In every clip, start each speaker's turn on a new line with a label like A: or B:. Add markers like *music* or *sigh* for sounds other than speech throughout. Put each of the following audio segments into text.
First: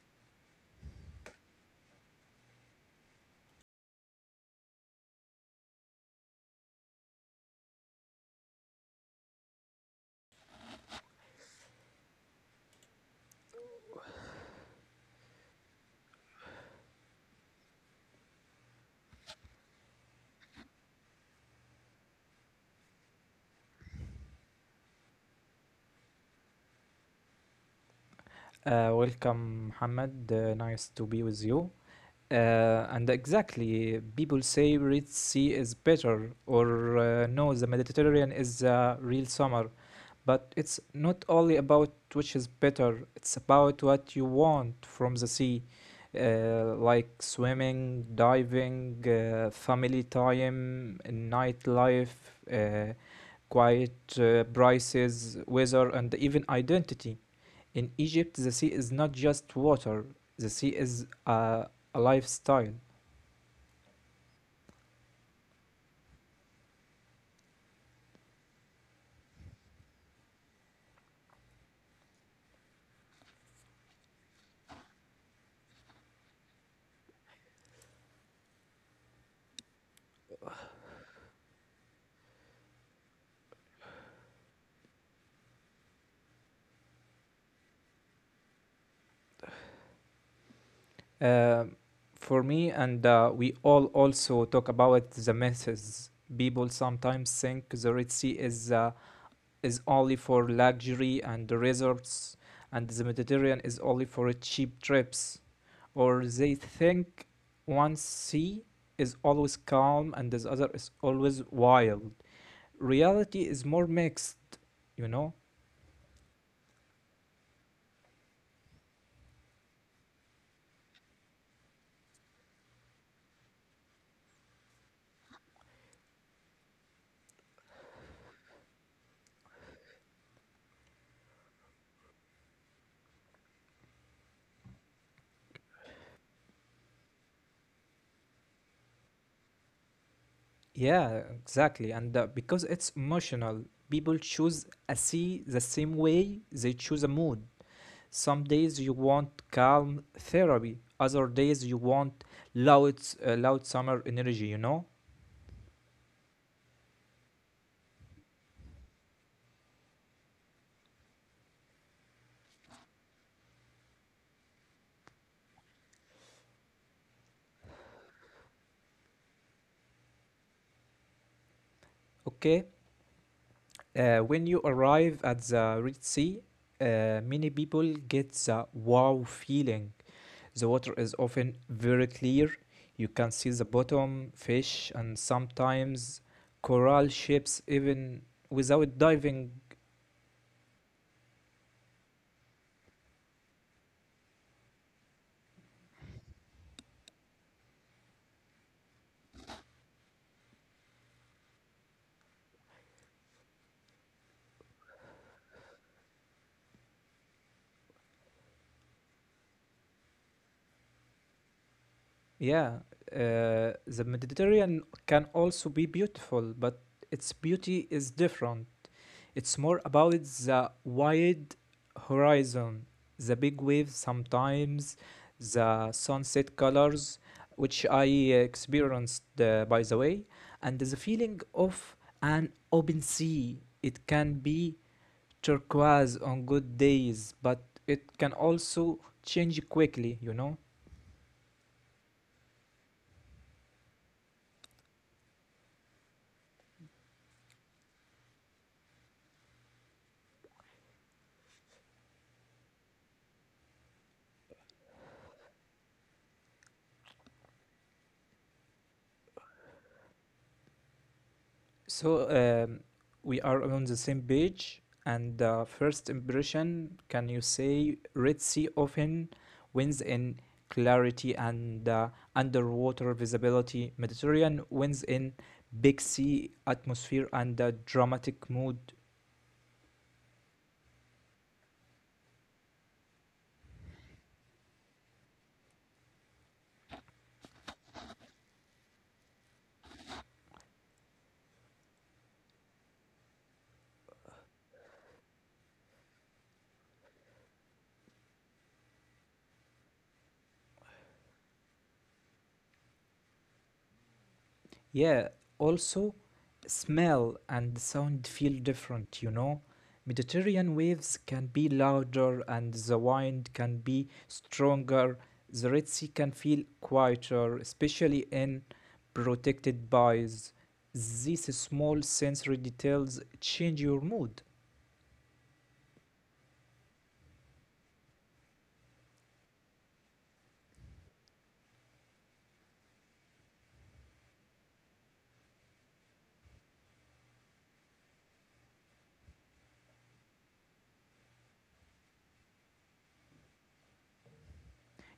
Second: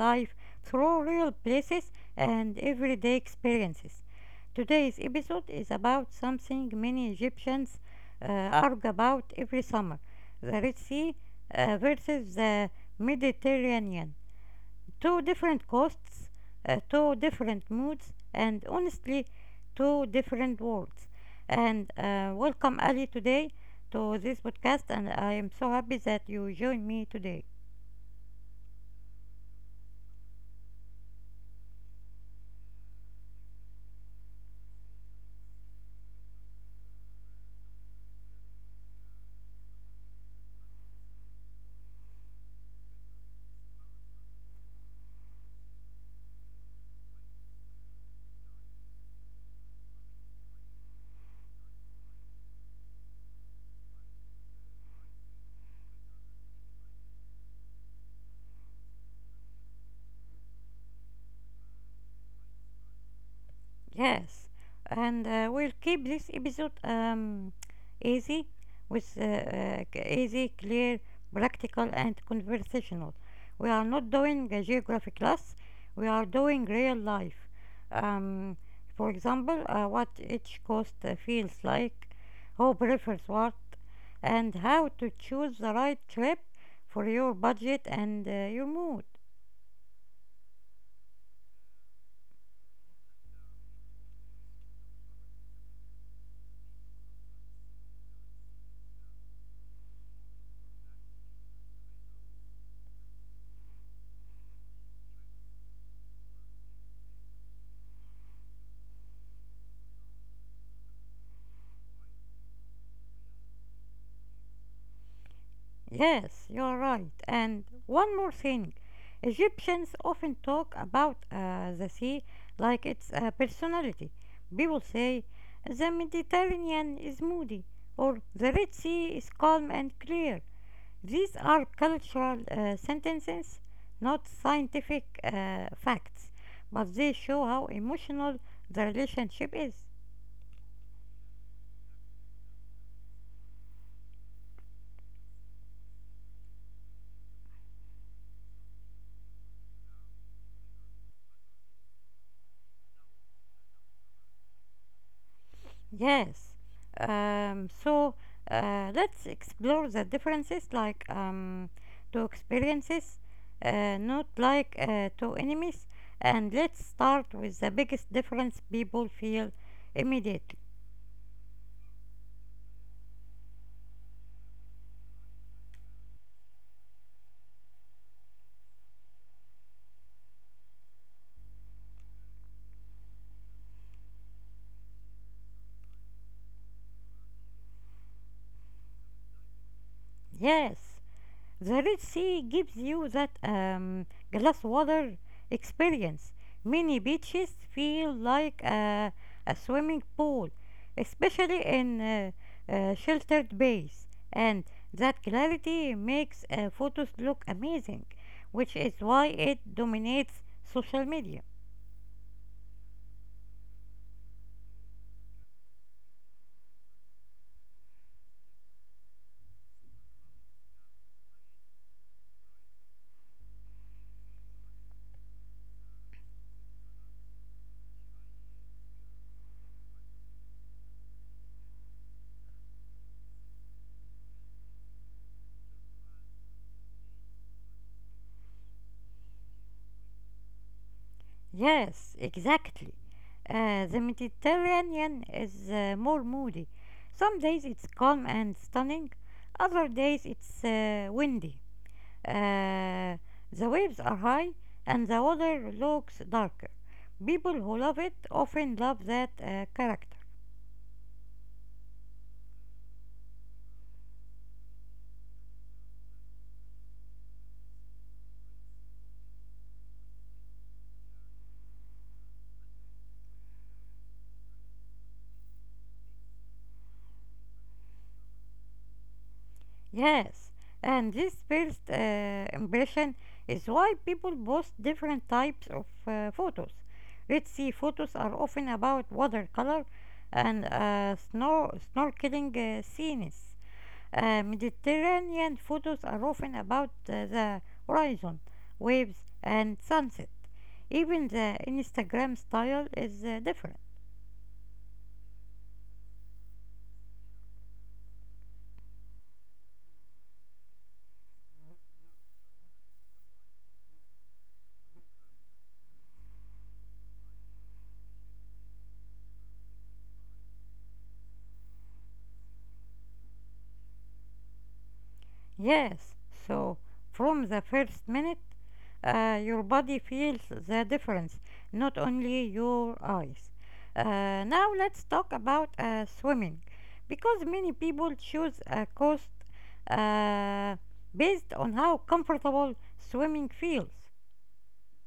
A: life through real places and everyday experiences. Today's episode is about something many Egyptians uh, argue about every summer, the Red Sea versus the Mediterranean, two different coasts, two different moods, and honestly, two different worlds. And Welcome, Ali, today to this podcast. And I am so happy that you join me today.
B: Welcome, Mohammed. Nice to be with you. Uh, and exactly, people say Red Sea is better, or no, the Mediterranean is the real summer. But it's not only about which is better, it's about what you want from the sea, like swimming, diving, family time, nightlife, uh, quiet prices, weather, and even identity. In Egypt, the sea is not just water, the sea is a lifestyle.
A: Yes, and we'll keep this episode easy, with easy, clear, practical, and conversational. We are not doing a geography class, we are doing real life. Um, for example, what each coast feels like, who prefers what, and how to choose the right trip for your budget and your mood.
B: Um, for me, and we all also talk about the myths. People sometimes think the Red Sea is only for luxury and resorts, and the Mediterranean is only for cheap trips. Or they think one sea is always calm and the other is always wild. Reality is more mixed, you know?
A: Yes, you're right. And one more thing, Egyptians often talk about the sea like it's a personality. People say the Mediterranean is moody or the Red Sea is calm and clear. These are cultural sentences, not scientific facts, but they show how emotional the relationship is.
B: Yeah, exactly. And because it's emotional, people choose a sea the same way they choose a mood. Some days you want calm therapy, other days you want loud, loud summer energy, you know?
A: Yes. So let's explore the differences like to experiences, not like to enemies. And let's start with the biggest difference people feel immediately.
B: Okay? When you arrive at the Red Sea, uh, many people get the wow feeling. The water is often very clear. You can see the bottom, fish, and sometimes coral ships even without diving.
A: Yes. The Red Sea gives you that glass water experience. Many beaches feel like a swimming pool, especially in sheltered bays, and that clarity makes photos look amazing, which is why it dominates social media.
B: Yeah, the Mediterranean can also be beautiful, but its beauty is different. It's more about the wide horizon, the big waves sometimes, the sunset colors, which I experienced, by the way, and the feeling of an open sea. It can be turquoise on good days, but it can also change quickly, you know?
A: Yes, exactly. The Mediterranean is more moody. Some days it's calm and stunning, other days it's windy. Uh, the waves are high and the water looks darker. People who love it often love that character.
B: So we are on the same page. And first impression, can you say Red Sea often wins in clarity and underwater visibility? Mediterranean wins in big sea atmosphere and dramatic mood.
A: Yes, and this first impression is why people post different types of photos. Red Sea photos are often about watercolor and snorkeling scenes. Mediterranean photos are often about the horizon, waves, and sunset. Even the Instagram style is different.
B: Yeah, also smell and sound feel different. Mediterranean waves can be louder and the wind can be stronger. The Red Sea can feel quieter, especially in protected bays. These small sensory details change your mood.
A: Yes, so from the first minute, your body feels the difference, not only your eyes. Now let's talk about swimming, because many people choose a coast uh, based on how comfortable swimming feels.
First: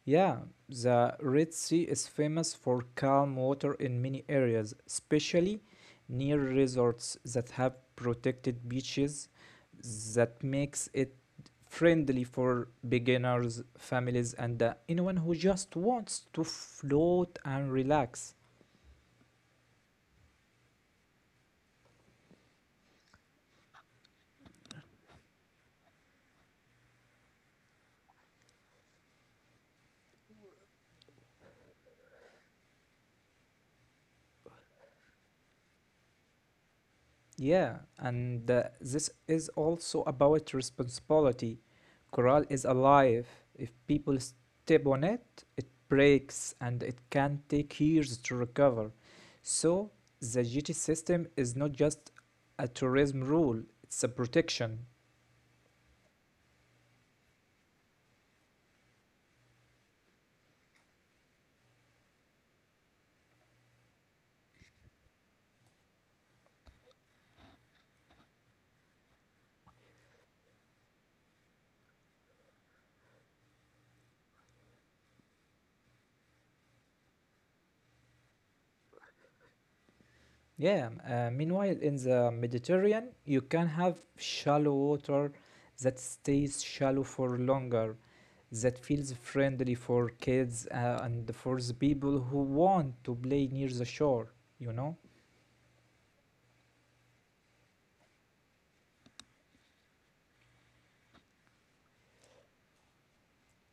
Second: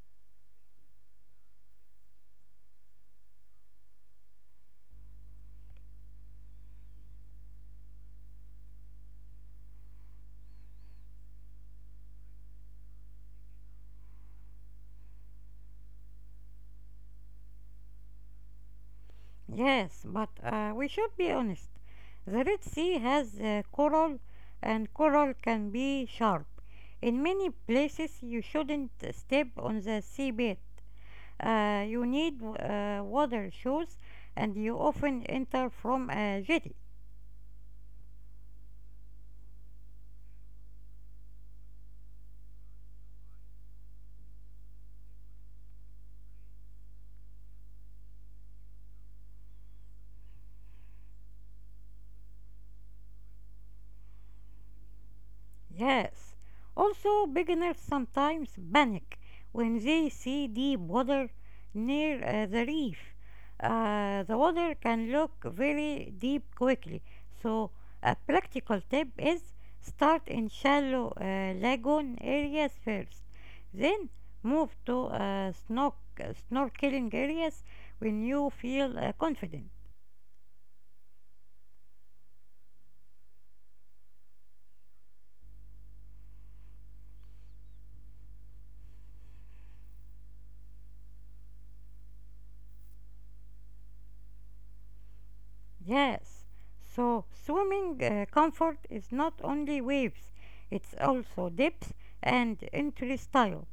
B: Yeah, the Red Sea is famous for calm water in many areas, especially near resorts that have protected beaches that makes it friendly for beginners, families and anyone who just wants to float and relax.
A: Yes, but we should be honest. The Red Sea has coral, and coral can be sharp. In many places, you shouldn't step on the seabed. You need water shoes, and you often enter from a jetty.
B: Yeah, and this is also about responsibility. Coral is alive. If people step on it, it breaks and it can take years to recover. So, the GT system is not just a tourism rule, it's a protection.
A: Yes. Also, beginners sometimes panic when they see deep water near the reef. The water can look very deep quickly. So, a practical tip is start in shallow lagoon areas first, then move to snorkeling areas when you feel confident.
B: Yeah, meanwhile, in the Mediterranean, you can have shallow water that stays shallow for longer. That feels friendly for kids and for the people who want to play near the shore, you know?
A: Yes, so swimming comfort is not only waves, it's also depth and entry style.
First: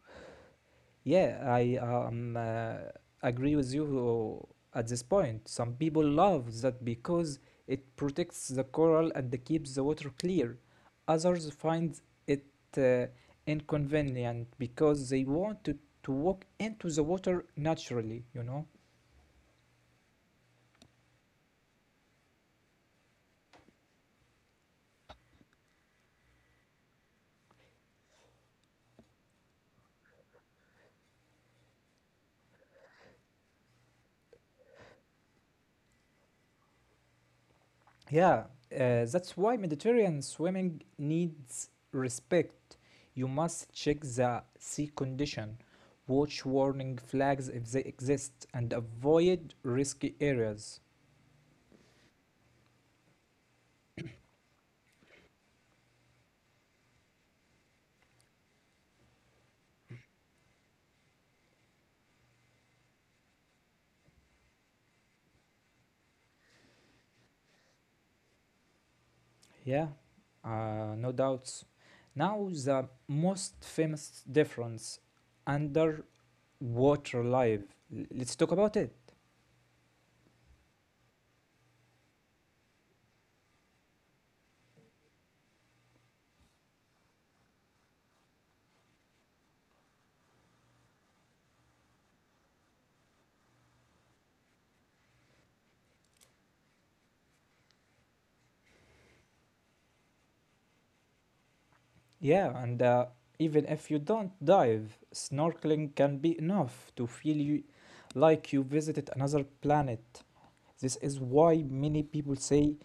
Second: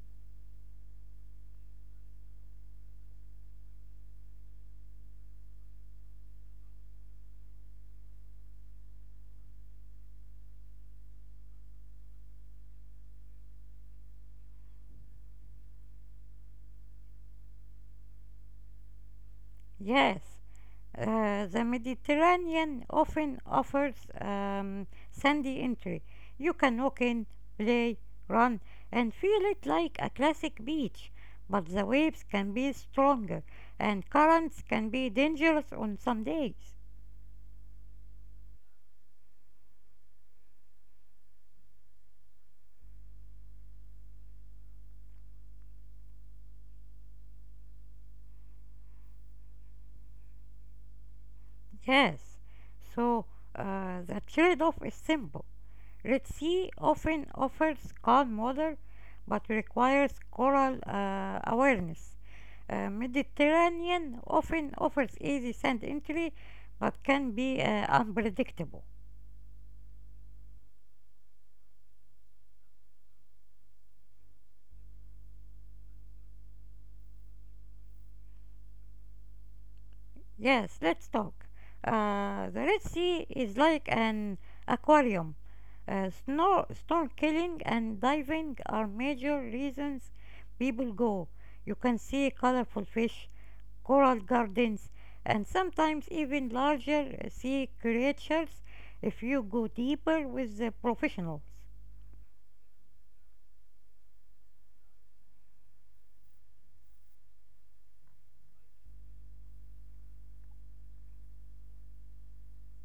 B: Yeah, I agree with you at this point. Some people love that because it protects the coral and keeps the water clear. Others find it uh, inconvenient because they want to walk into the water naturally, you know?
A: Yes, the Mediterranean often offers sandy entry. You can walk in, play, run, and feel it like a classic beach, but the waves can be stronger and currents can be dangerous on some days.
B: Yeah, that's why Mediterranean swimming needs respect. You must check the sea condition, watch warning flags if they exist, and avoid risky areas.
A: Yes, so the trade off is simple. Red Sea often offers calm water but requires coral awareness. Mediterranean often offers easy sand entry but can be unpredictable.
B: Yeah, no doubts. Now, the most famous difference underwater life. Let's talk about it.
A: Yes, let's talk. The Red Sea is like an aquarium. Snorkeling and diving are major reasons people go. You can see colorful fish, coral gardens, and sometimes even larger sea creatures if you go deeper with the professionals.
B: Yeah, and even if you don't dive, snorkeling can be enough to feel you like you visited another planet. This is why many people say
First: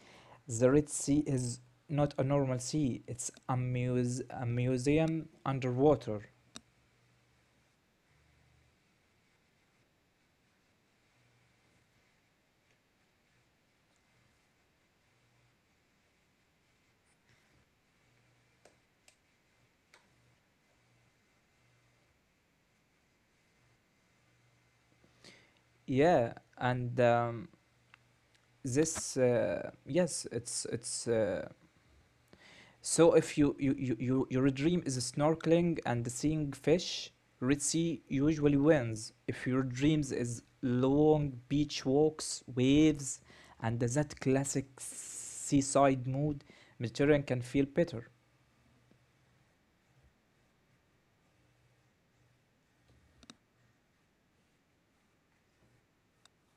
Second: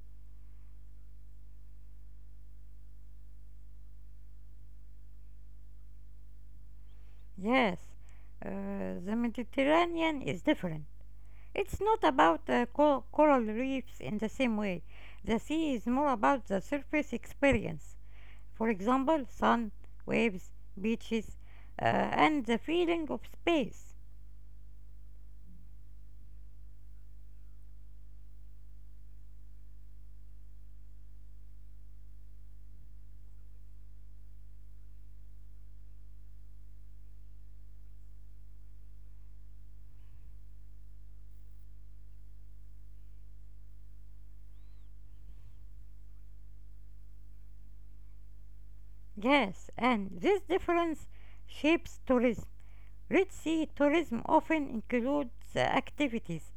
B: the Red Sea is not a normal sea, it's a museum underwater.
A: Yes, uh, the Mediterranean is different. It's not about coral reefs in the same way. The sea is more about the surface experience. For example, sun, waves, beaches, and the feeling of space.
B: Yeah, and this, yes, it's so if your dream is snorkeling and seeing fish, Red Sea usually wins. If your dreams is long beach walks, waves, and that classic seaside mood, Mediterranean can feel better.
A: Yes, and this difference shapes tourism. Red Sea tourism often includes activities,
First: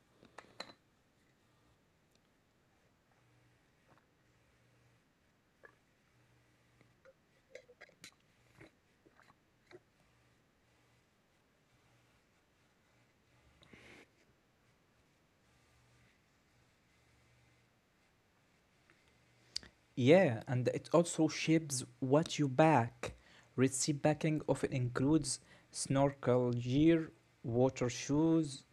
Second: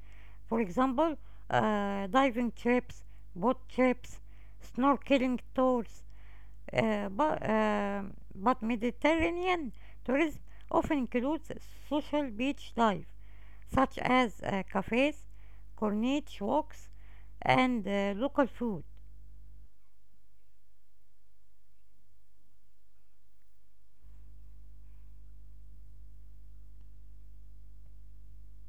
A: for example, diving trips, boat trips, snorkeling tours. But Mediterranean tourism often includes social beach life, such as cafes, corniche walks, and local food.
B: Yeah, and it also shapes what you pack. Red Sea backing often includes snorkel gear, water shoes,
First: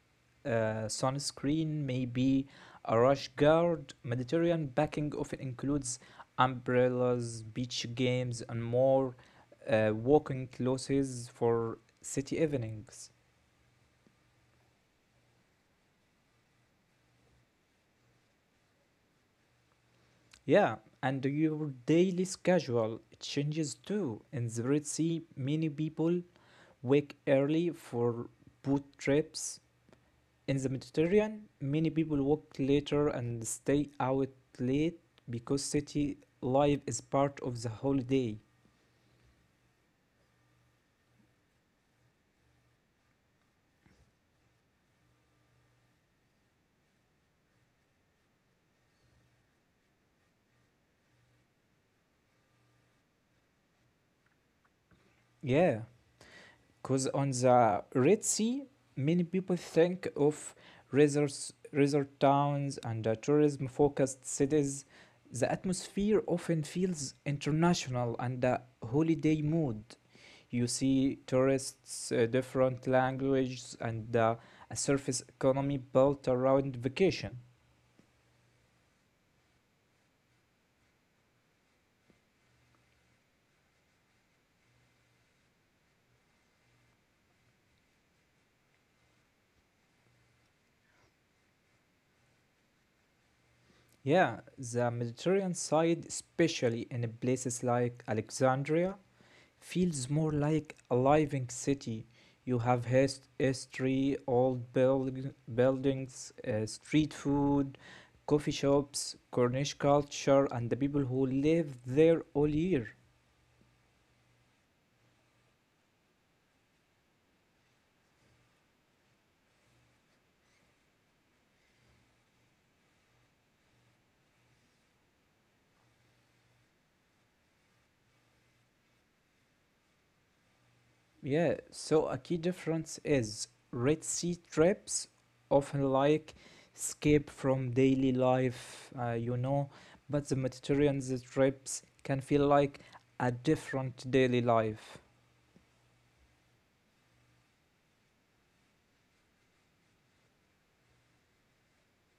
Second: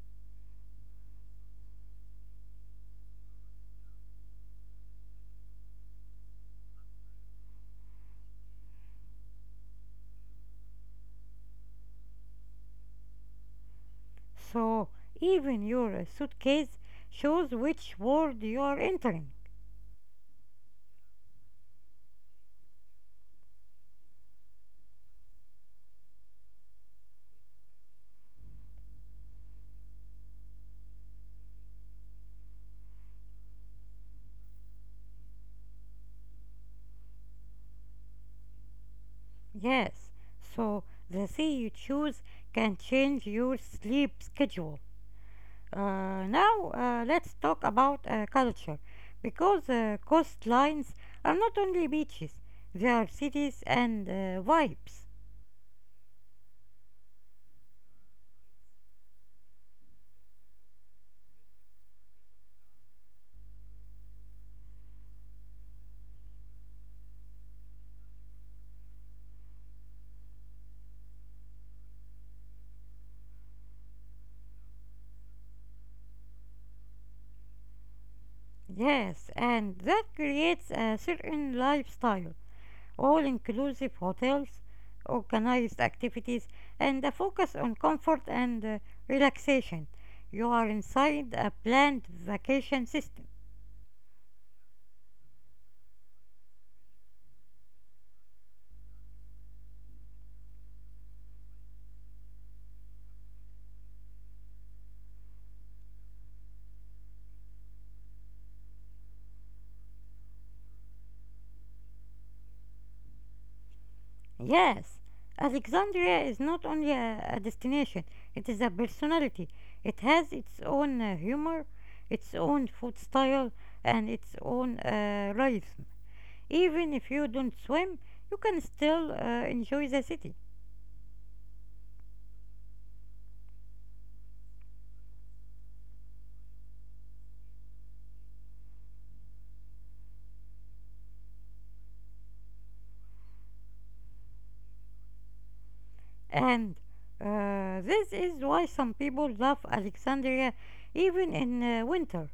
B: sunscreen may be a rash guard. Mediterranean backing often includes umbrellas, beach games, and more walking clothes for city evenings.
A: So even your suitcase shows which world you are entering.
B: Yeah, and your daily schedule changes too. In the Red Sea, many people wake early for boat trips. In the Mediterranean, many people work later and stay out late because city life is part of the holiday.
A: Yes, so the sea you choose can change your sleep schedule. Now, let's talk about culture, because coastlines are not only beaches, they are cities and vibes.
B: Yeah, because on the Red Sea, many people think of resort towns and tourism focused cities. The atmosphere often feels international and a holiday mood. You see tourists, different languages, and a surface economy built around vacation.
A: Yes, and that creates a certain lifestyle, all inclusive hotels, organized activities, and a focus on comfort and relaxation. You are inside a planned vacation system.
B: Yeah, the Mediterranean side, especially in places like Alexandria, feels more like a living city. You have history, old buildings, street food, coffee shops, Cornish culture, and the people who live there all year.
A: Yes, Alexandria is not only a destination, it is a personality. It has its own humor, its own food style, and its own rhythm. Even if you don't swim, you can still enjoy the city.
B: Yeah, so a key difference is Red Sea trips often like escape from daily life, but the Mediterranean trips can feel like a different daily life.
A: And this is why some people love Alexandria even in winter.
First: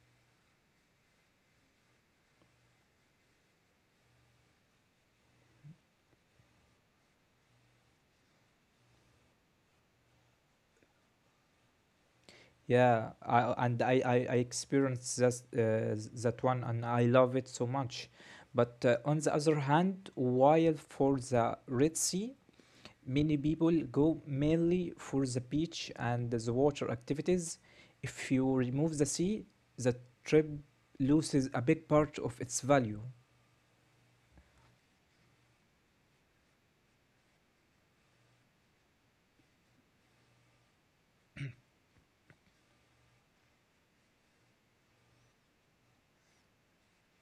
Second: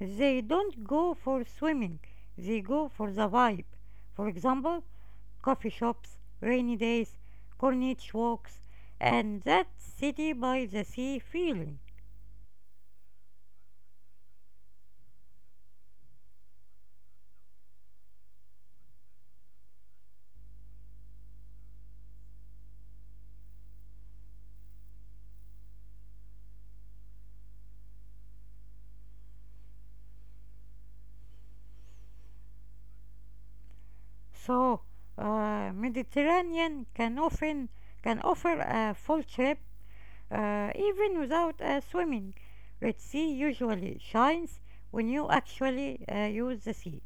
A: They don't go for swimming, they go for the vibe. For example, coffee shops, rainy days, corniche walks, and that city by the sea feeling.
B: Yeah, I experienced that, that one and I love it so much. But on the other hand, while for the Red Sea, many people go mainly for the beach and the water activities. If you remove the sea, the trip loses a big part of its value.
A: So, Mediterranean can often can offer a full trip even without swimming. Red Sea usually shines when you actually use the sea.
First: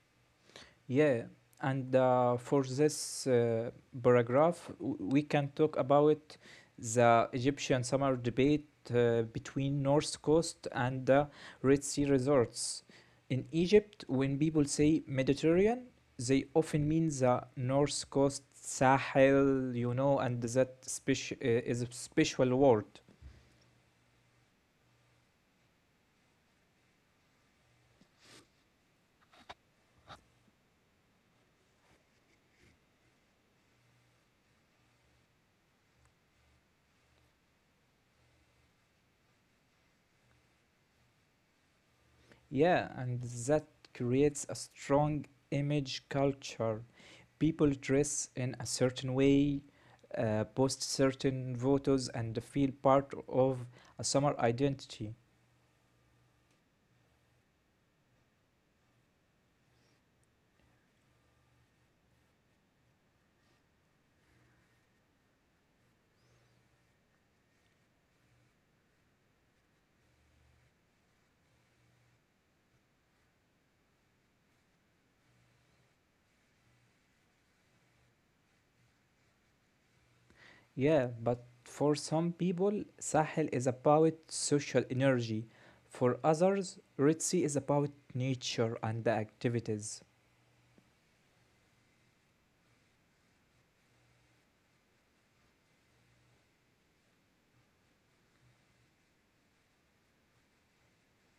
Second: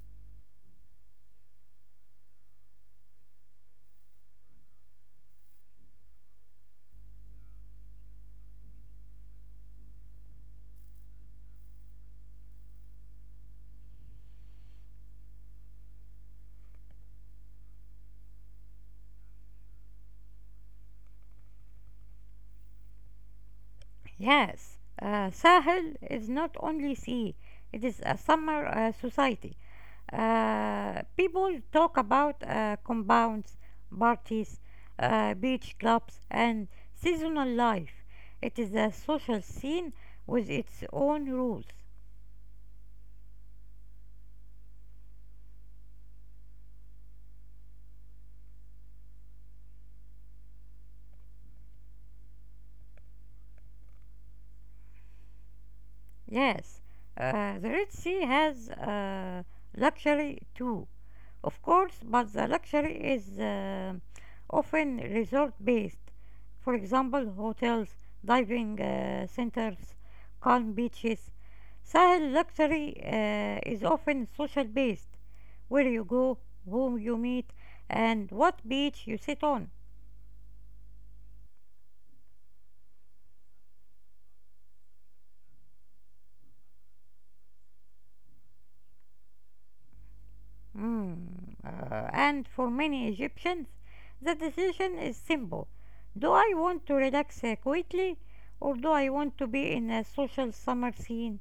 B: Yeah, and for this paragraph, we can talk about the Egyptian summer debate between North Coast and the Red Sea resorts. In Egypt, when people say Mediterranean, they often mean the North Coast Sahel, and that is a special word.
A: Yes, Sahel is not only sea, it is a summer society. People talk about compounds, parties, beach clubs, and seasonal life. It is a social scene with its own rules.
B: Yeah, and that creates a strong image culture people dress in a certain way, post certain photos, and feel part of a summer identity.
A: Yes, the Red Sea has luxury too, of course, but the luxury is often resort based. For example, hotels, diving centers, calm beaches. Sahel luxury is often social based, where you go, whom you meet, and what beach you sit on.
B: Yeah, but for some people, Sahel is about social energy. For others, Red Sea is about nature and the activities.
A: Mm, and for many Egyptians, the decision is simple. Do I want to relax quietly or do I want to be in a social summer scene?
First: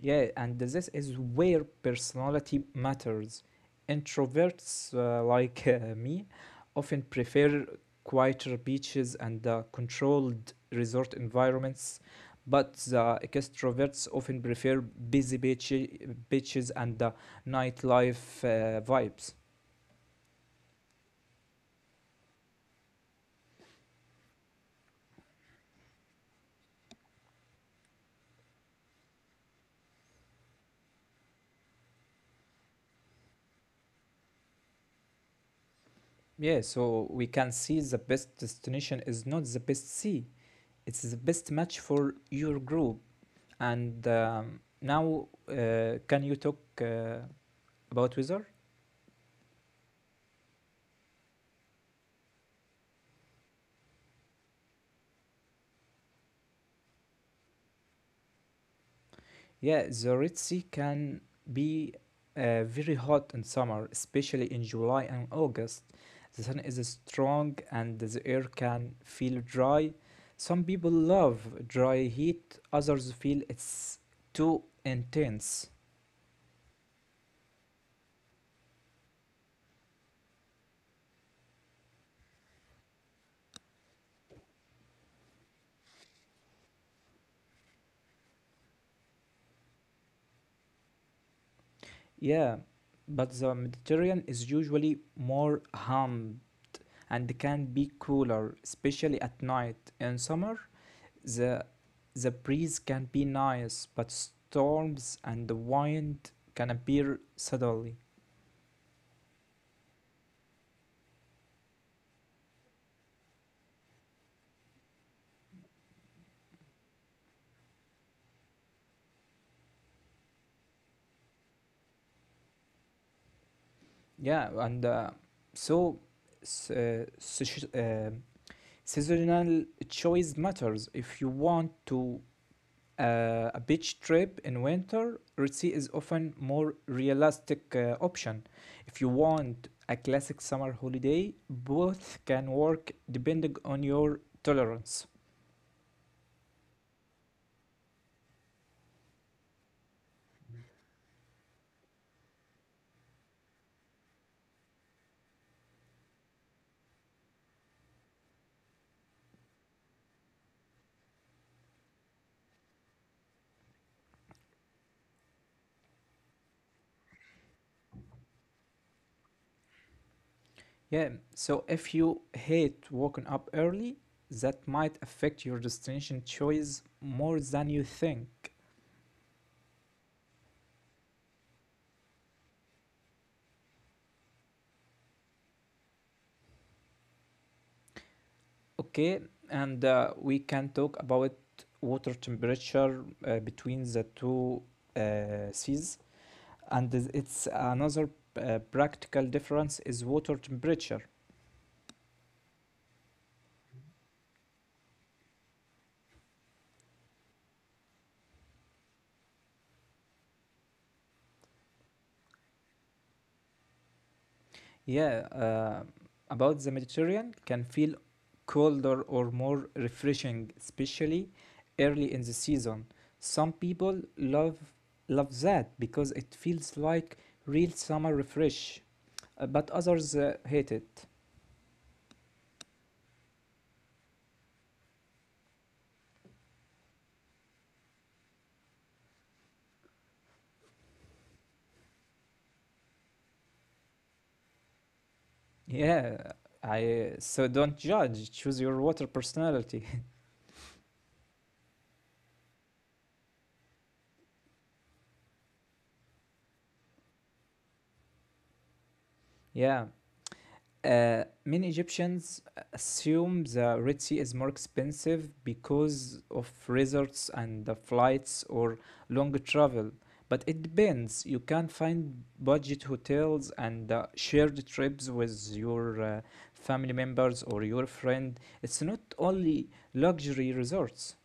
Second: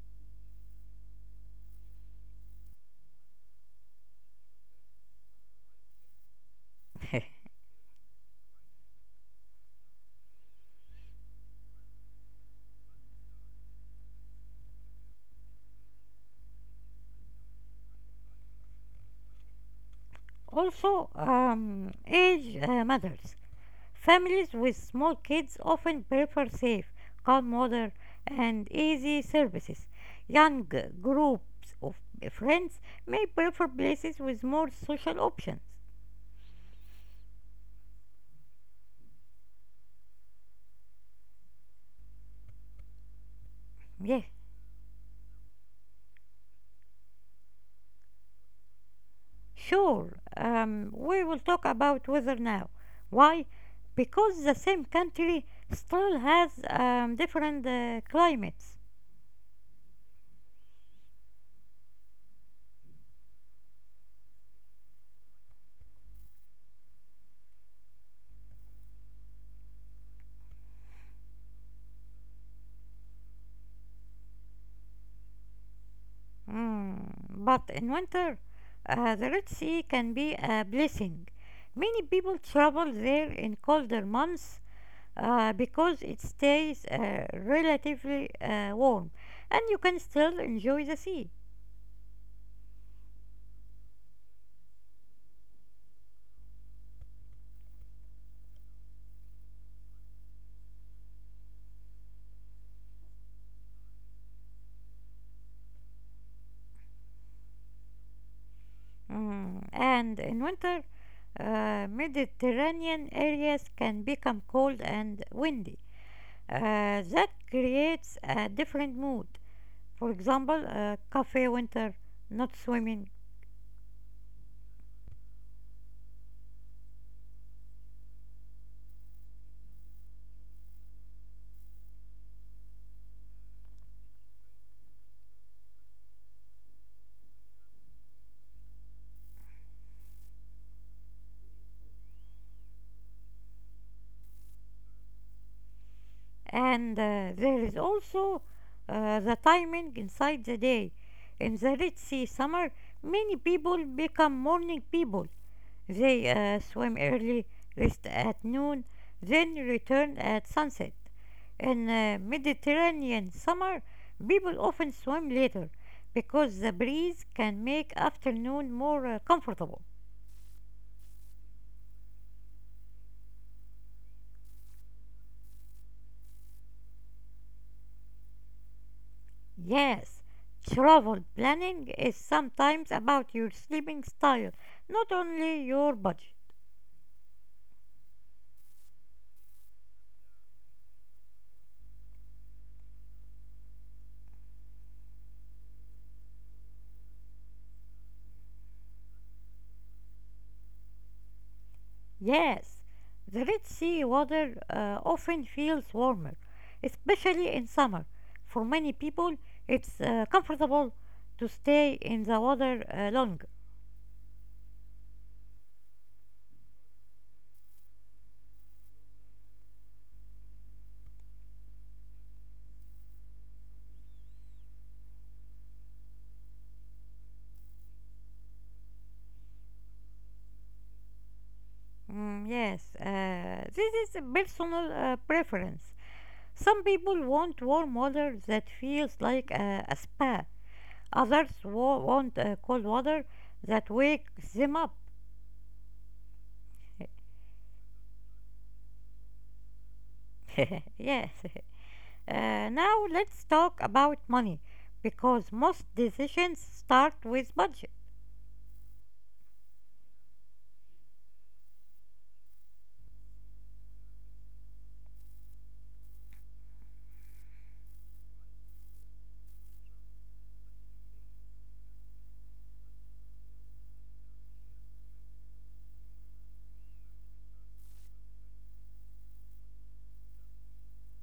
B: Yeah, and this is where personality matters. Introverts like me often
A: *laughs*
B: prefer quieter beaches and controlled resort environments, but the extroverts often prefer busy beaches and nightlife vibes.
A: Also, age matters. Families with small kids often prefer safe, calm water, and easy services. Young groups of friends may prefer places with more social options.
B: Yeah, so we can see the best destination is not the best sea, it's the best match for your group. And
A: Yes.
B: now, can you talk about weather?
A: Sure, we will talk about weather now. Why? Because the same country still has different climates.
B: Yeah, the Red Sea can be very hot in summer, especially in July and August. The sun is strong and the air can feel dry. Some people love dry heat, others feel it's too intense.
A: Mm, but in winter, the Red Sea can be a blessing. Many people travel there in colder months because it stays relatively warm and you can still enjoy the sea.
B: Yeah, but the Mediterranean is usually more humid and can be cooler, especially at night. In summer, The the breeze can be nice, but storms and the wind can appear suddenly.
A: Mm, and in winter, Mediterranean areas can become cold and windy. That creates a different mood. For example, cafe winter, not swimming.
B: Yeah, and so s- uh, such- uh, seasonal choice matters. If you want to a beach trip in winter, Red Sea is often more realistic option. If you want a classic summer holiday, both can work depending on your tolerance.
A: And there is also the timing inside the day. In the Red Sea summer, many people become morning people. They swam early, rest at noon, then returned at sunset. In Mediterranean summer, people often swim later because the breeze can make afternoon more comfortable.
B: Yeah, so if you hate waking up early, that might affect your destination choice more than you think.
A: Yes, travel planning is sometimes about your sleeping style, not only your budget.
B: Okay, and we can talk about water temperature between the two seas, and it's another practical difference is water temperature.
A: Yes, the Red Sea water often feels warmer, especially in summer. For many people, it's comfortable to stay in the water longer.
B: Yeah, about the Mediterranean can feel colder or more refreshing, especially early in the season. Some people love that because it feels like real summer refresh, but others hate it.
A: Mm, yes, this is a personal preference. Some people want warm water that feels like a spa. Others want cold water that wakes them up.
B: Yeah, I so don't judge. Choose your water personality.
A: *laughs* Yes. Now let's talk about money because most decisions start with budget.
B: *laughs* Yeah. Many Egyptians assume the Red Sea is more expensive because of resorts and the flights or long travel. But it depends. You can find budget hotels and shared trips with your family members or your friend. It's not only luxury resorts.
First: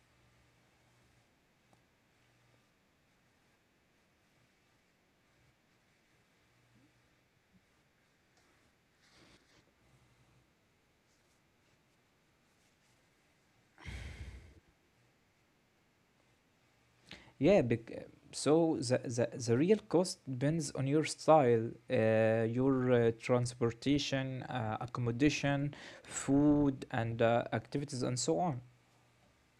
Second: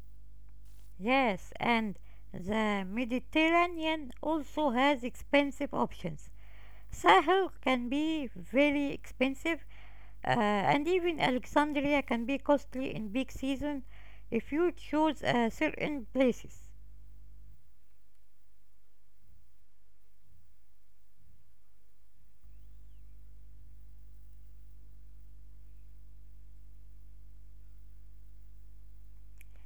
A: Yes, and the Mediterranean also has expensive options. Sahel can be very expensive, uh, and even Alexandria can be costly in peak season if you choose certain places.
B: Yeah, so the real cost depends on your style, your transportation, accommodation, food, and activities, and so on.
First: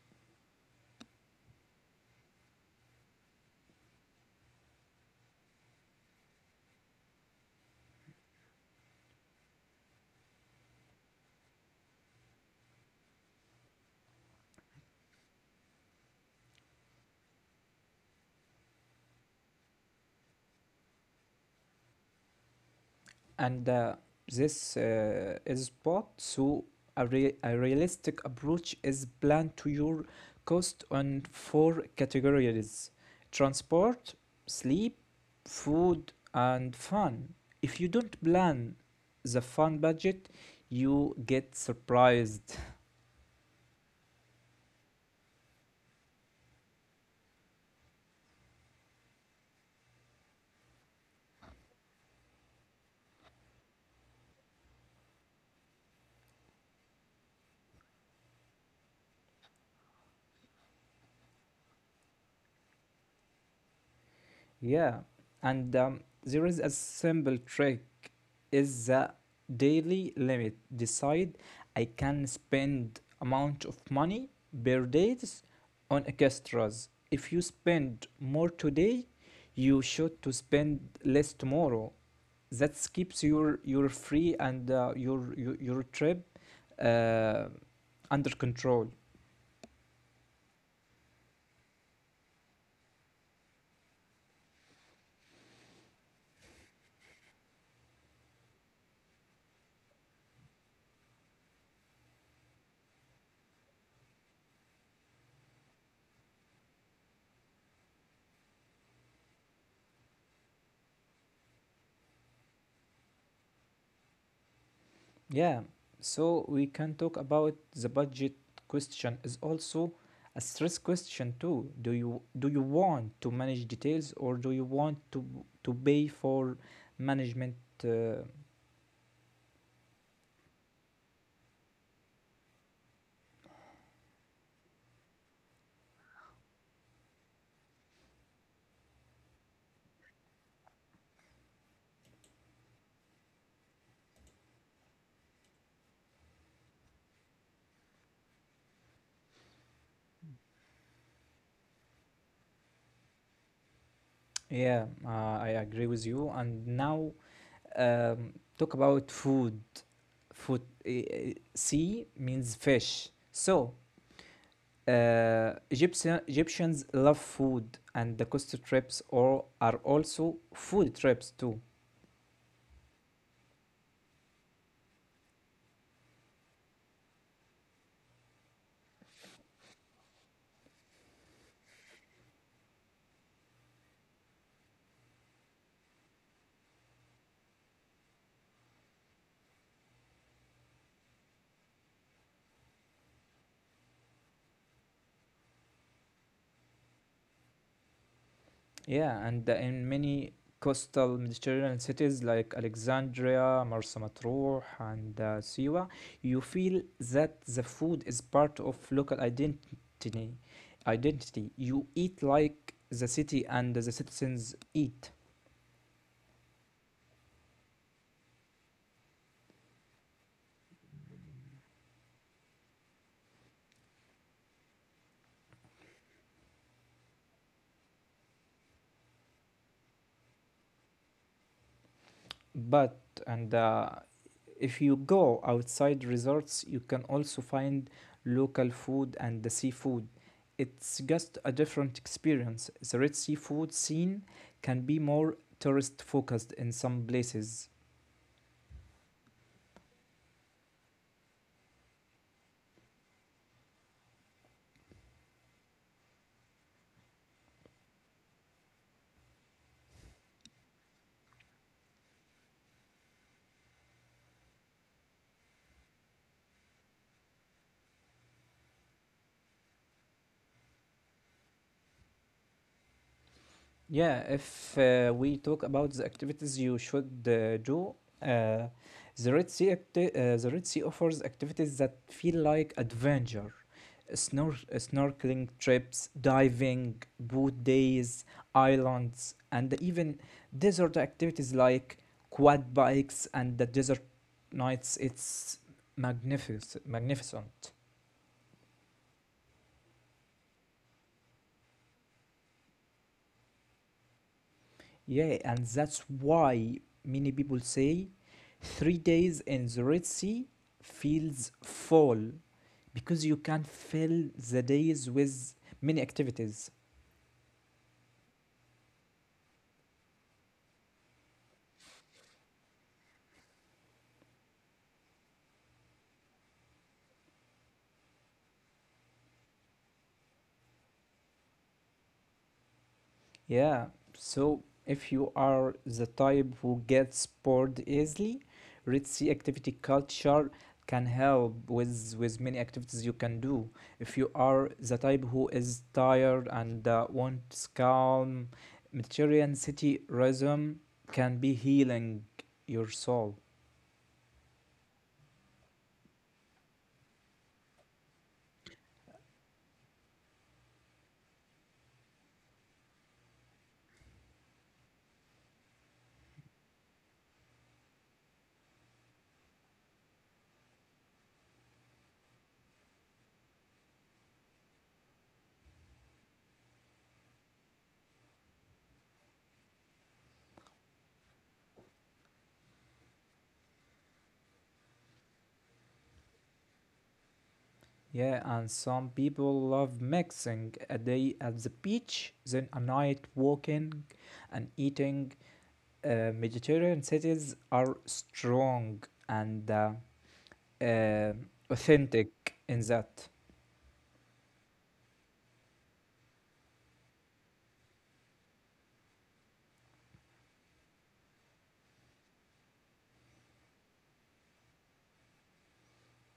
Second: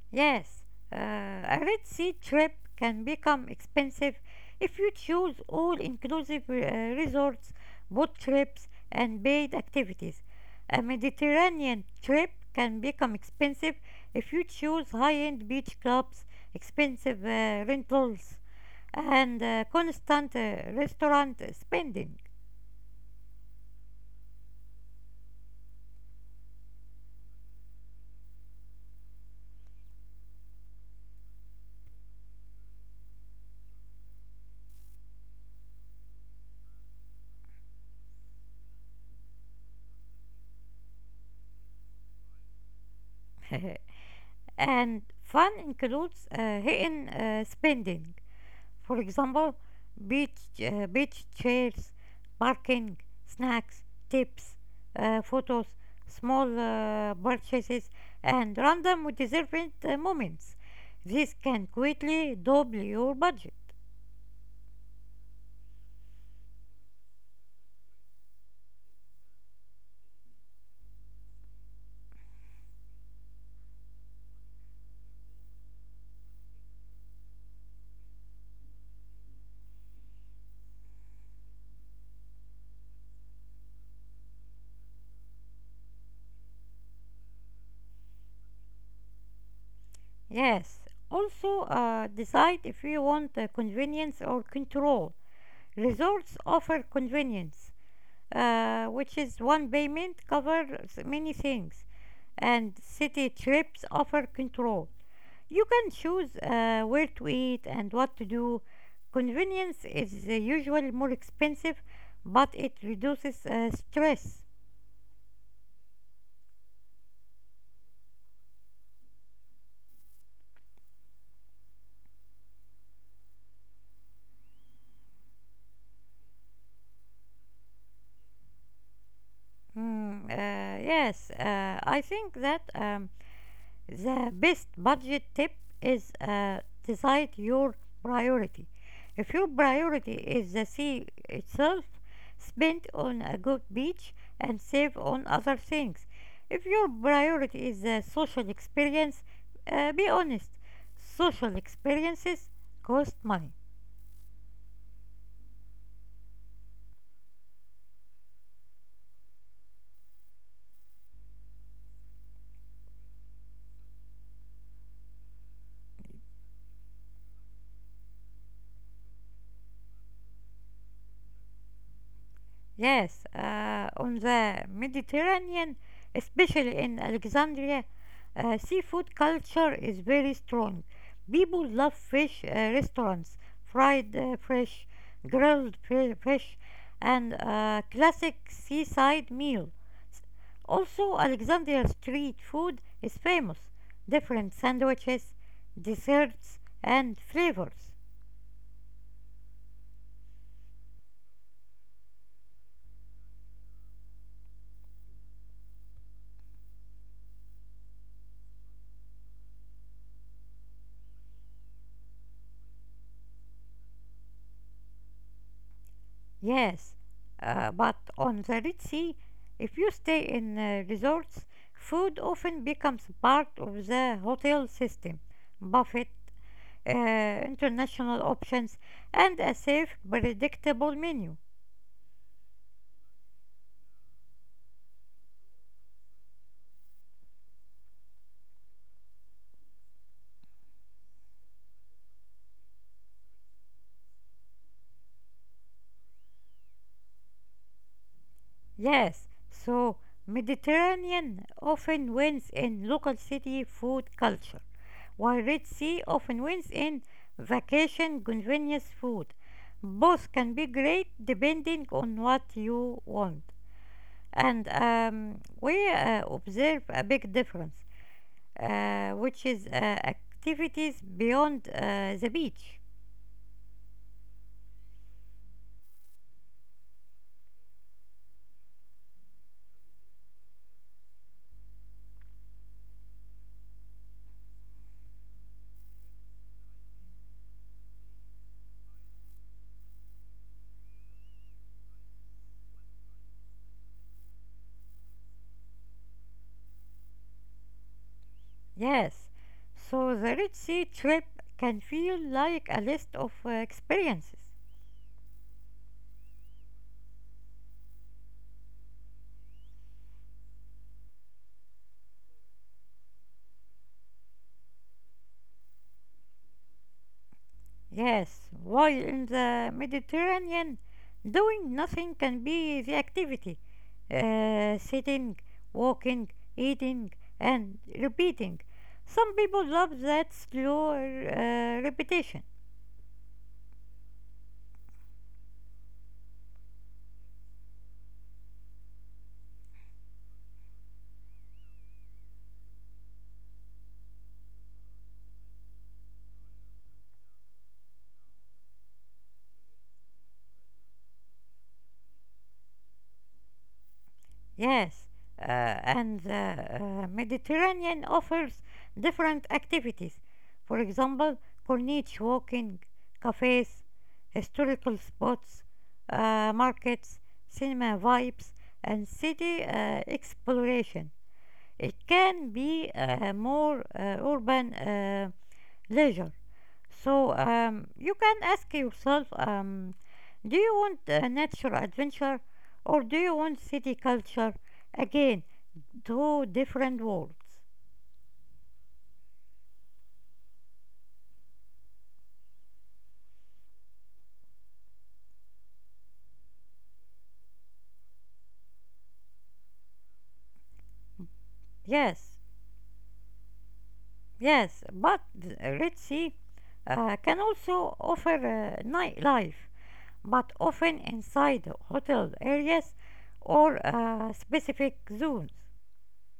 A: Yes, a red sea trip can become expensive if you choose all inclusive resorts, boat trips, and paid activities. A Mediterranean trip can become expensive if you choose high end beach clubs, expensive rentals, and constant restaurant spending.
B: And this is spot. So a realistic approach is planned to your cost on four categories: transport, sleep, food, and fun. If you don't plan the fun budget, you get surprised.
A: *laughs* And fun includes hidden spending. For example, beach, beach chairs, parking, snacks, tips, photos, small purchases, and random deserved moments. This can quickly double your budget.
B: Yeah, and there is a simple trick is the daily limit. Decide I can spend amount of money per days on extras. If you spend more today, you should to spend less tomorrow. That keeps your free and your trip uh, under control.
A: Yes, also decide if you want convenience or control. Resorts offer convenience, which is one payment covers many things, and city trips offer control. You can choose where to eat and what to do. Convenience is usually more expensive, but it reduces stress.
B: Yeah, so we can talk about the budget question is also a stress question too. Do you want to manage details or do you want to pay for management? Uh,
A: Mm, uh, yes, I think that the best budget tip is decide your priority. If your priority is the sea itself, spend on a good beach and save on other things. If your priority is the social experience, be honest. Social experiences cost money.
B: yeah, I agree with you. And now talk about food. Food sea means fish. So Egyptians love food, and the coast trips or are also food trips too.
A: Yes, on the Mediterranean, especially in Alexandria, seafood culture is very strong. People love fish restaurants, fried fish, fish, and classic seaside meal. Also, Alexandria street food is famous. Different sandwiches, desserts, and flavors.
B: Yeah, and in many coastal Mediterranean cities like Alexandria, Marsa Matruh, and Siwa, you feel that the food is part of local identity. Identity. You eat like the city and the citizens eat.
A: Yes, but on the Red Sea, if you stay in resorts, food often becomes part of the hotel system. Buffet, international options, and a safe, predictable menu.
B: But and if you go outside resorts, you can also find local food and the seafood. It's just a different experience. The Red seafood scene can be more tourist focused in some places.
A: Yes, so Mediterranean often wins in local city food culture, while Red Sea often wins in vacation convenience food. Both can be great depending on what you want. And we observe a big difference, which is activities beyond the beach.
B: Yeah, if we talk about the activities you should do, uh, the the Red Sea offers activities that feel like adventure. Snorkeling trips, diving, boat days, islands, and even desert activities like quad bikes and the desert nights. It's magnificent.
A: Yes, so the Red Sea trip can feel like a list of experiences.
B: Yeah, and that's why many people say 3 days in the Red Sea feels full because you can fill the days with many activities.
A: Yes, while in the Mediterranean, doing nothing can be the activity. Sitting, walking, eating, and repeating. Some people love that slow repetition.
B: Yeah, so if you are the type who gets bored easily, Red Sea activity culture can help with many activities you can do. If you are the type who is tired and wants calm, Mediterranean city rhythm can be healing your soul.
A: Yes, and the Mediterranean offers different activities. For example, Corniche walking, cafes, historical spots, markets, cinema vibes, and city exploration. It can be more urban leisure. So you can ask yourself do you want nature adventure or do you want city culture? Again, two different worlds.
B: Yeah, and some people love mixing a day at the beach, then a night walking and eating. Mediterranean cities are strong and uh, authentic
A: Yes,
B: in that.
A: yes, but the Red Sea can also offer nightlife, but often inside hotel areas or specific zones.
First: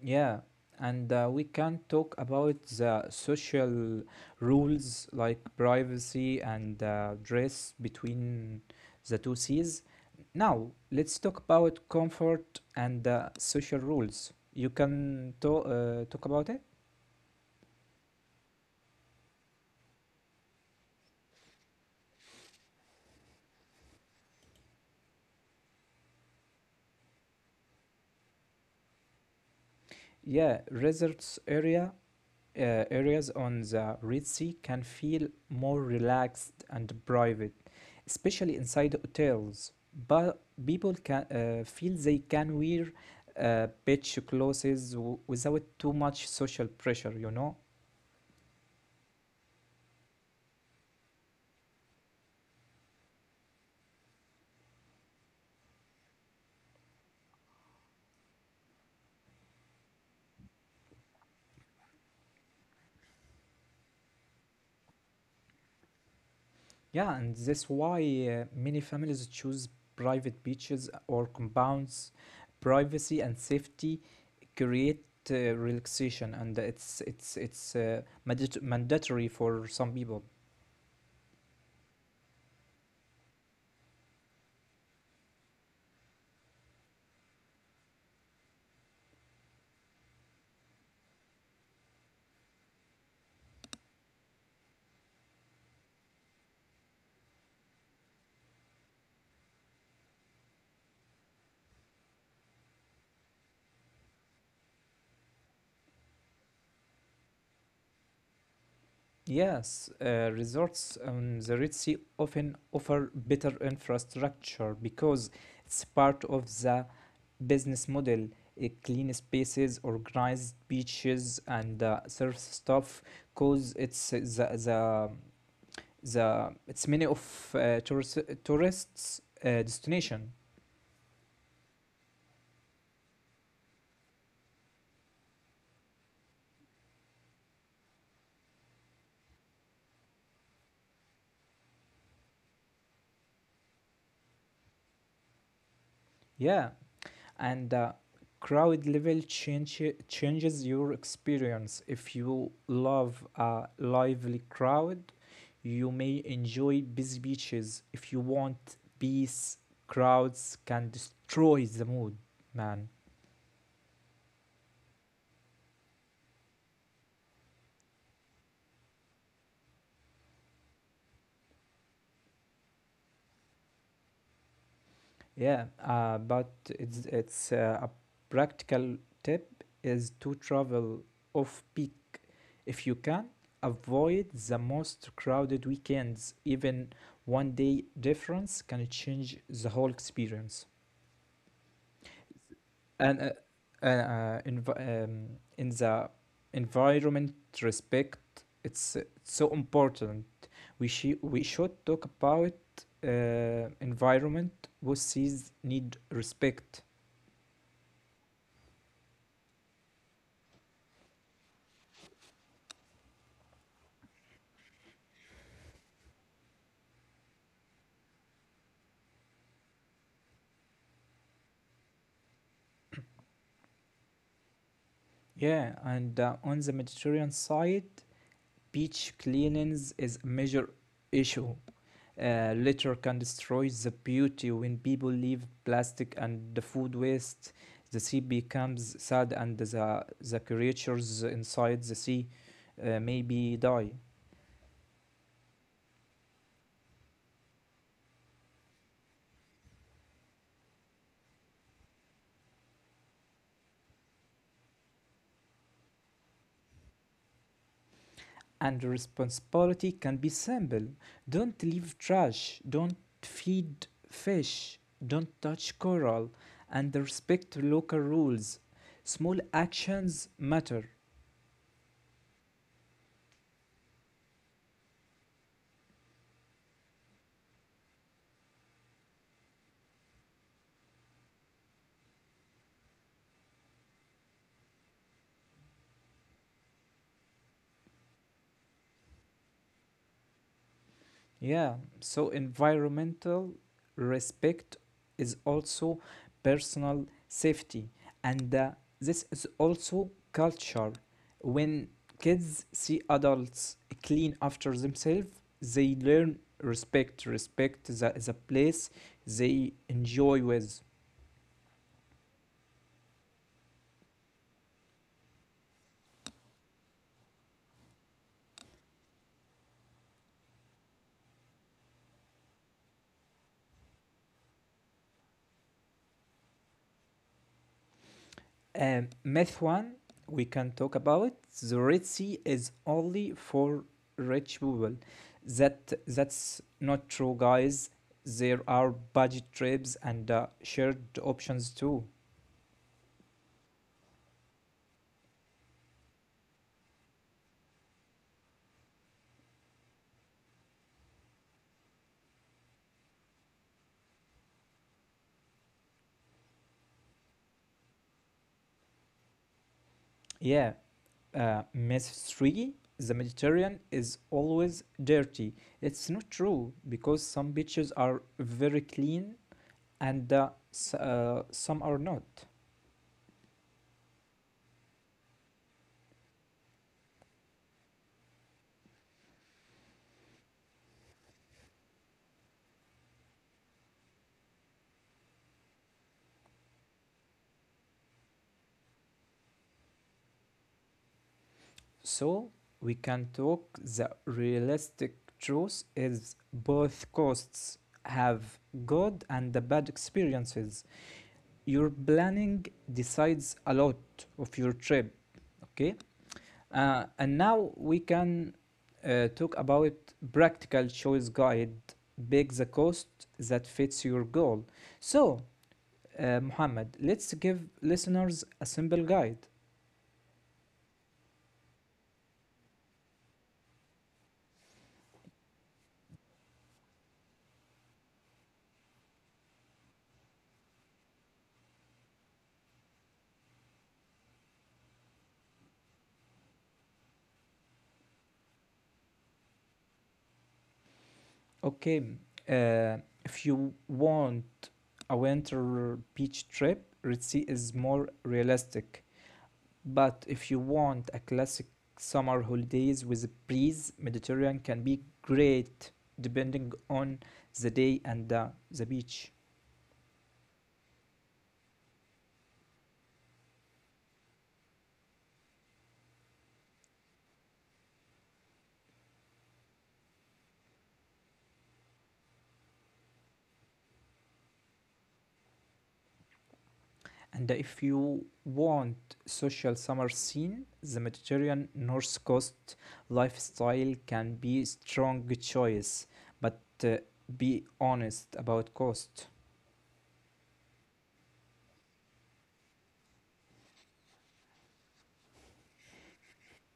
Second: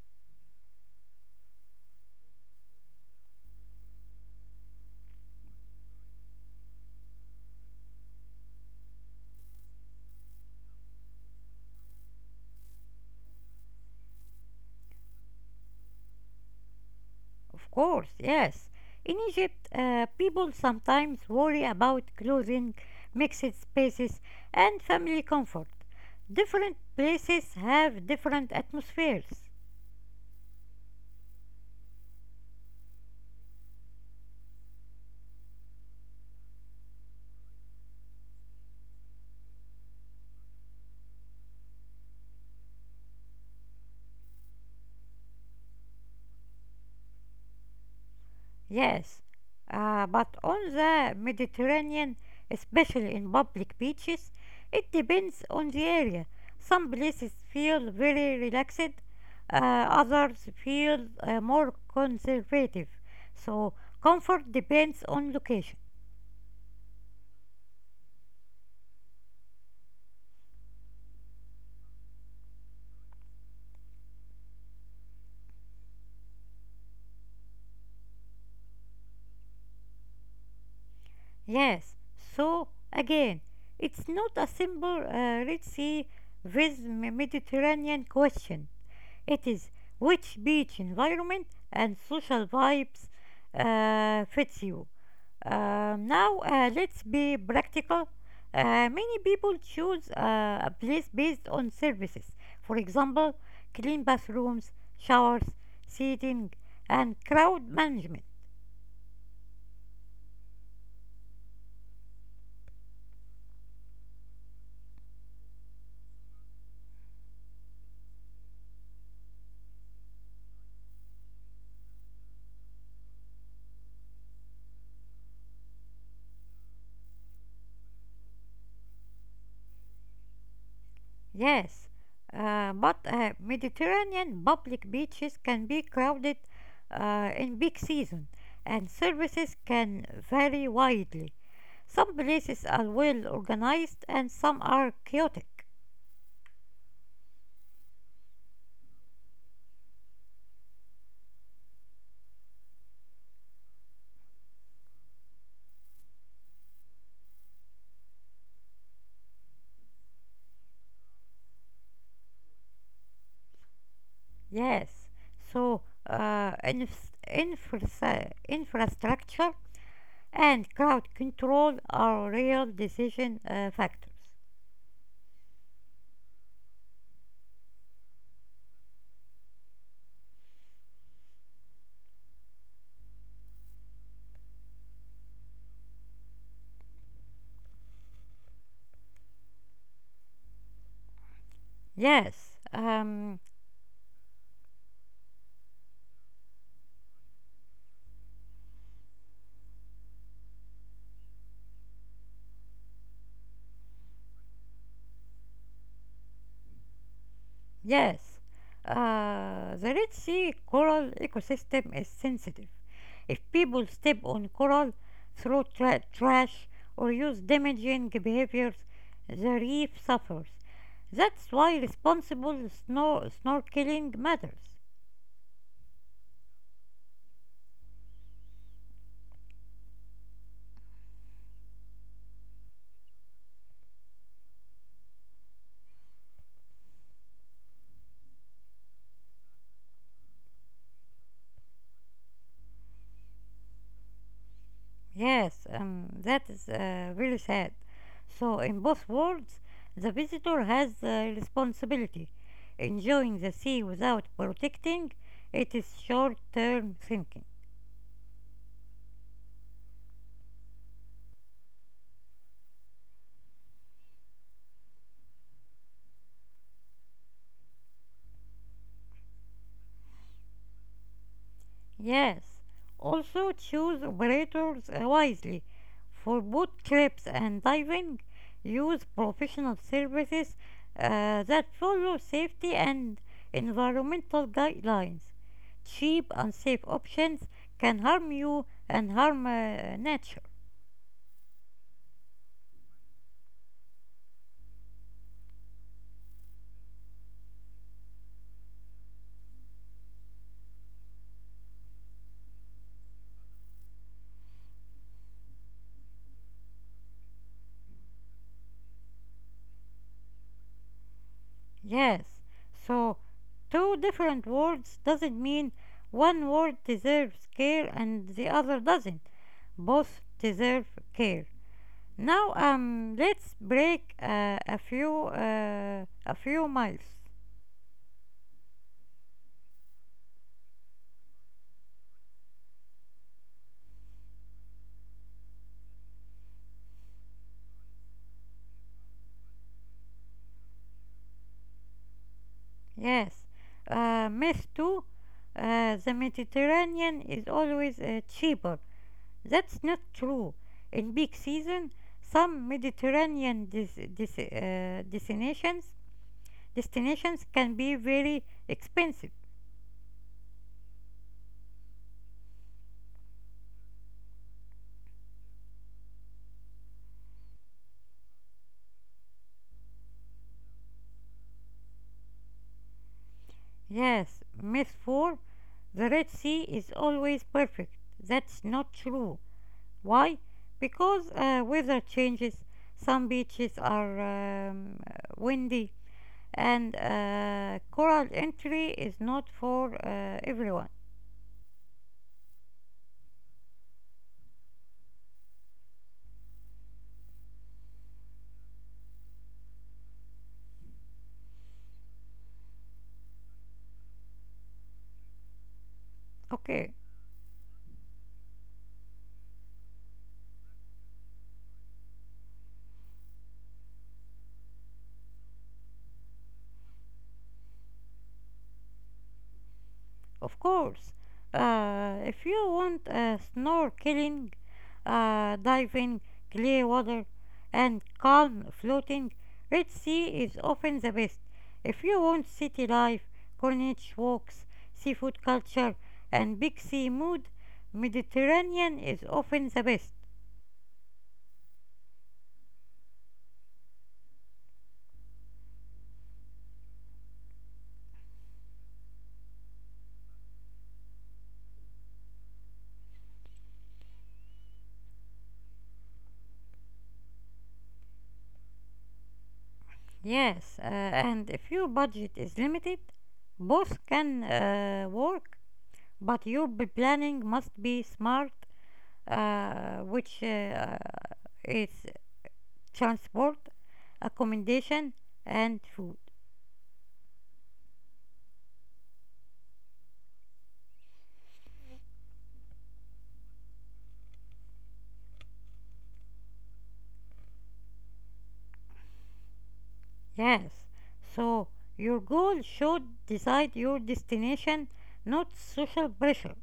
B: Yeah, and we can talk about the social rules like privacy and dress between the two seas. Now, let's talk about comfort and social rules. You can talk about it?
A: Of course, yes. In Egypt, people sometimes worry about clothing, mixed spaces, and family comfort. Different places have different atmospheres.
B: Yeah, resorts area areas on the Red Sea can feel more relaxed and private, especially inside hotels. But people can feel they can wear beach clothes without too much social pressure,
A: Yes, but on the Mediterranean, especially in public beaches, it depends on the area. Some places feel very relaxed, others feel more conservative. So, comfort depends on location.
B: Yeah, and that's why many families choose private beaches or compounds. Privacy and safety create relaxation, and it's mandatory for some people.
A: Yes, so again, it's not a simple Red Sea with Mediterranean question. It is which beach environment and social vibes fits you. Now, let's be practical. Many people choose a place based on services. For example, clean bathrooms, showers, seating, and crowd management.
B: Yes, resorts on the Red Sea often offer better infrastructure because it's part of the business model. Clean spaces, organized beaches, and surf stuff cause it's the it's many of tourists destination.
A: Yes, but Mediterranean public beaches can be crowded in peak season, and services can vary widely. Some places are well organized and some are chaotic.
B: Yeah, and the crowd level change, changes your experience. If you love a lively crowd, you may enjoy busy beaches. If you want peace, crowds can destroy the mood, man.
A: Yes. So, infrastructure and crowd control are real decision factors.
B: Yeah, but it's a practical tip is to travel off peak. If you can, avoid the most crowded weekends. Even one day difference can change the whole experience.
A: Yes.
B: And uh, uh, env- um, in the environment respect, it's so important. We should talk about environment who sees need respect.
A: Yes, the Red Sea coral ecosystem is sensitive. If people step on coral, throw trash, or use damaging behaviors, the reef suffers. That's why responsible snorkeling matters.
B: Yeah, and on the Mediterranean side, beach cleanings is a major issue. Litter can destroy the beauty when people leave plastic and the food waste. The sea becomes sad, and the creatures inside the sea maybe die.
A: Yes, that is really sad. So, in both worlds, the visitor has the responsibility. Enjoying the sea without protecting it is short term thinking.
B: And responsibility can be simple: don't leave trash, don't feed fish, don't touch coral, and respect local rules. Small actions matter.
A: Yes. Also choose operators wisely. For boat trips and diving, use professional services that follow safety and environmental guidelines. Cheap, unsafe options can harm you and harm nature.
B: Yeah, so environmental respect is also personal safety, and this is also culture. When kids see adults clean after themselves, they learn respect. Respect is is a place they enjoy with.
A: Yes. So, two different words doesn't mean one word deserves care and the other doesn't. Both deserve care. Now, let's break a few miles.
B: Myth one, we can talk about the Red Sea is only for rich people. That's not true, guys. There are budget trips and shared options too.
A: Yes. Myth 2 the Mediterranean is always cheaper. That's not true. In peak season, some Mediterranean destinations can be very expensive.
B: Yeah. Myth three, the Mediterranean is always dirty. It's not true because some beaches are very clean and some are not.
A: Yes. Myth 4, the Red Sea is always perfect. That's not true. Why? Because weather changes. Some beaches are um, windy, and coral entry is not for everyone.
B: So we can talk the realistic truth is both coasts have good and the bad experiences. Your planning decides a lot of your trip, okay?
A: Okay.
B: And now we can talk about practical choice guide. Pick the cost that fits your goal. So, Mohammed, let's give listeners a simple guide.
A: Of course, if you want snorkeling, diving, clear water, and calm floating, Red Sea is often the best. If you want city life, corniche walks, seafood culture, and big sea mood, Mediterranean is often the best.
B: Okay, uh, if you want a winter beach trip, Red Sea is more realistic. But if you want a classic summer holidays with a breeze, Mediterranean can be great depending on the day and the beach.
A: Yes, and if your budget is limited, both can work, but your planning must be smart, which is transport, accommodation, and food.
B: And if you want social summer scene, the Mediterranean North Coast lifestyle can be strong choice. But be honest about cost.
A: Yes, so your goal should decide your destination, not social pressure.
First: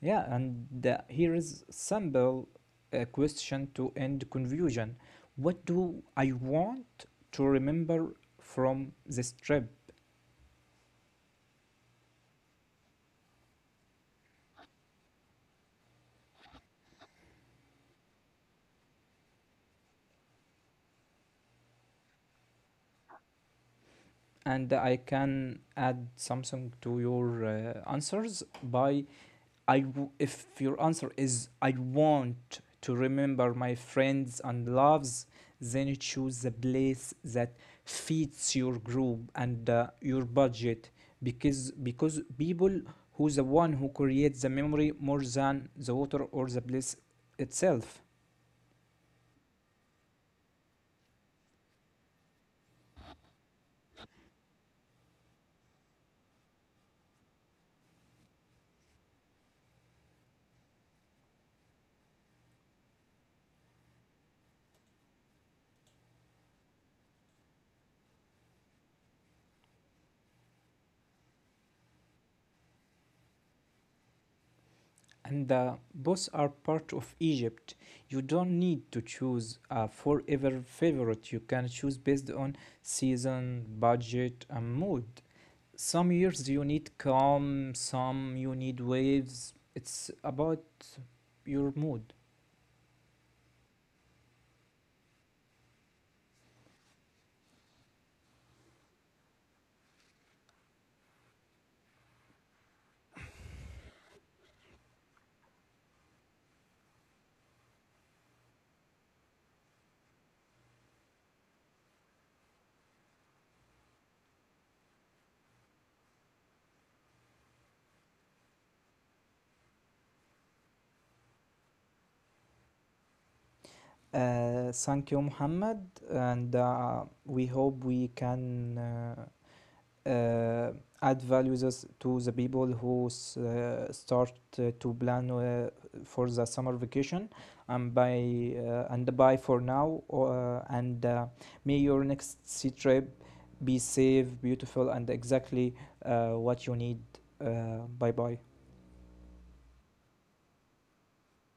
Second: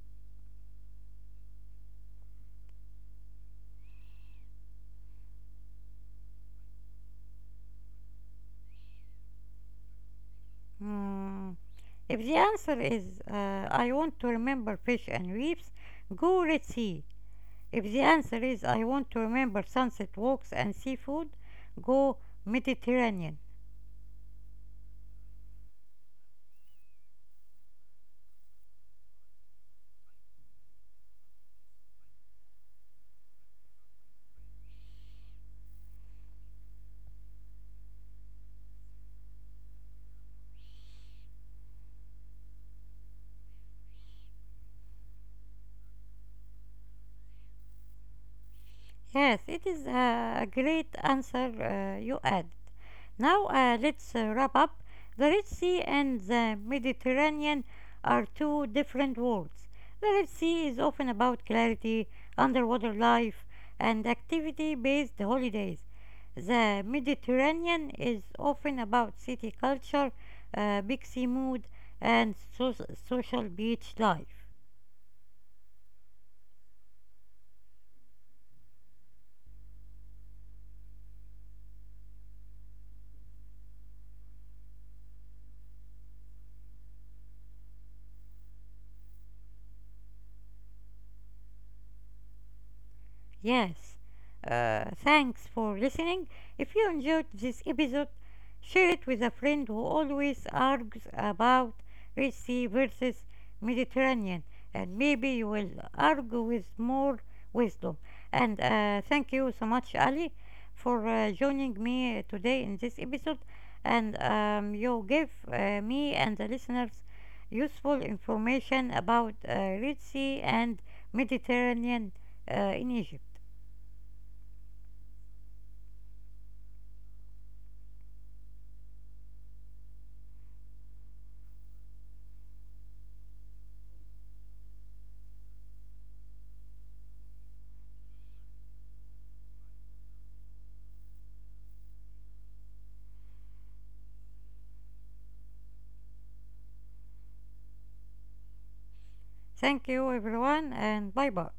B: Yeah, and here is simple question to end confusion. What do I want to remember from this trip?
A: Mm, if the answer is I want to remember fish and reefs, go Red Sea. If the answer is I want to remember sunset walks and seafood, go Mediterranean.
B: And I can add something to your answers by if your answer is I want to remember my friends and loves, then choose the place that fits your group and your budget because people who's the one who creates the memory more than the water or the place itself.
A: Yes, it is a great answer you added. Now, let's wrap up. The Red Sea and the Mediterranean are two different worlds. The Red Sea is often about clarity, underwater life, and activity based holidays. The Mediterranean is often about city culture, big sea mood, and social beach life.
B: And both are part of Egypt. You don't need to choose a forever favorite. You can choose based on season, budget, and mood. Some years you need calm, some you need waves. It's about your mood.
A: Yes. Thanks for listening. If you enjoyed this episode, share it with a friend who always argues about Red Sea versus Mediterranean, and maybe you will argue with more wisdom. And thank you so much, Ali, for joining me today in this episode. And you gave me and the listeners useful information about Red Sea and Mediterranean in Egypt.
B: Thank you, Muhammad, and we hope we can uh, add values to the people who start to plan for the summer vacation and by and bye for now and may your next sea trip be safe beautiful and exactly what you need. Bye bye.
A: Thank you, everyone, and bye bye.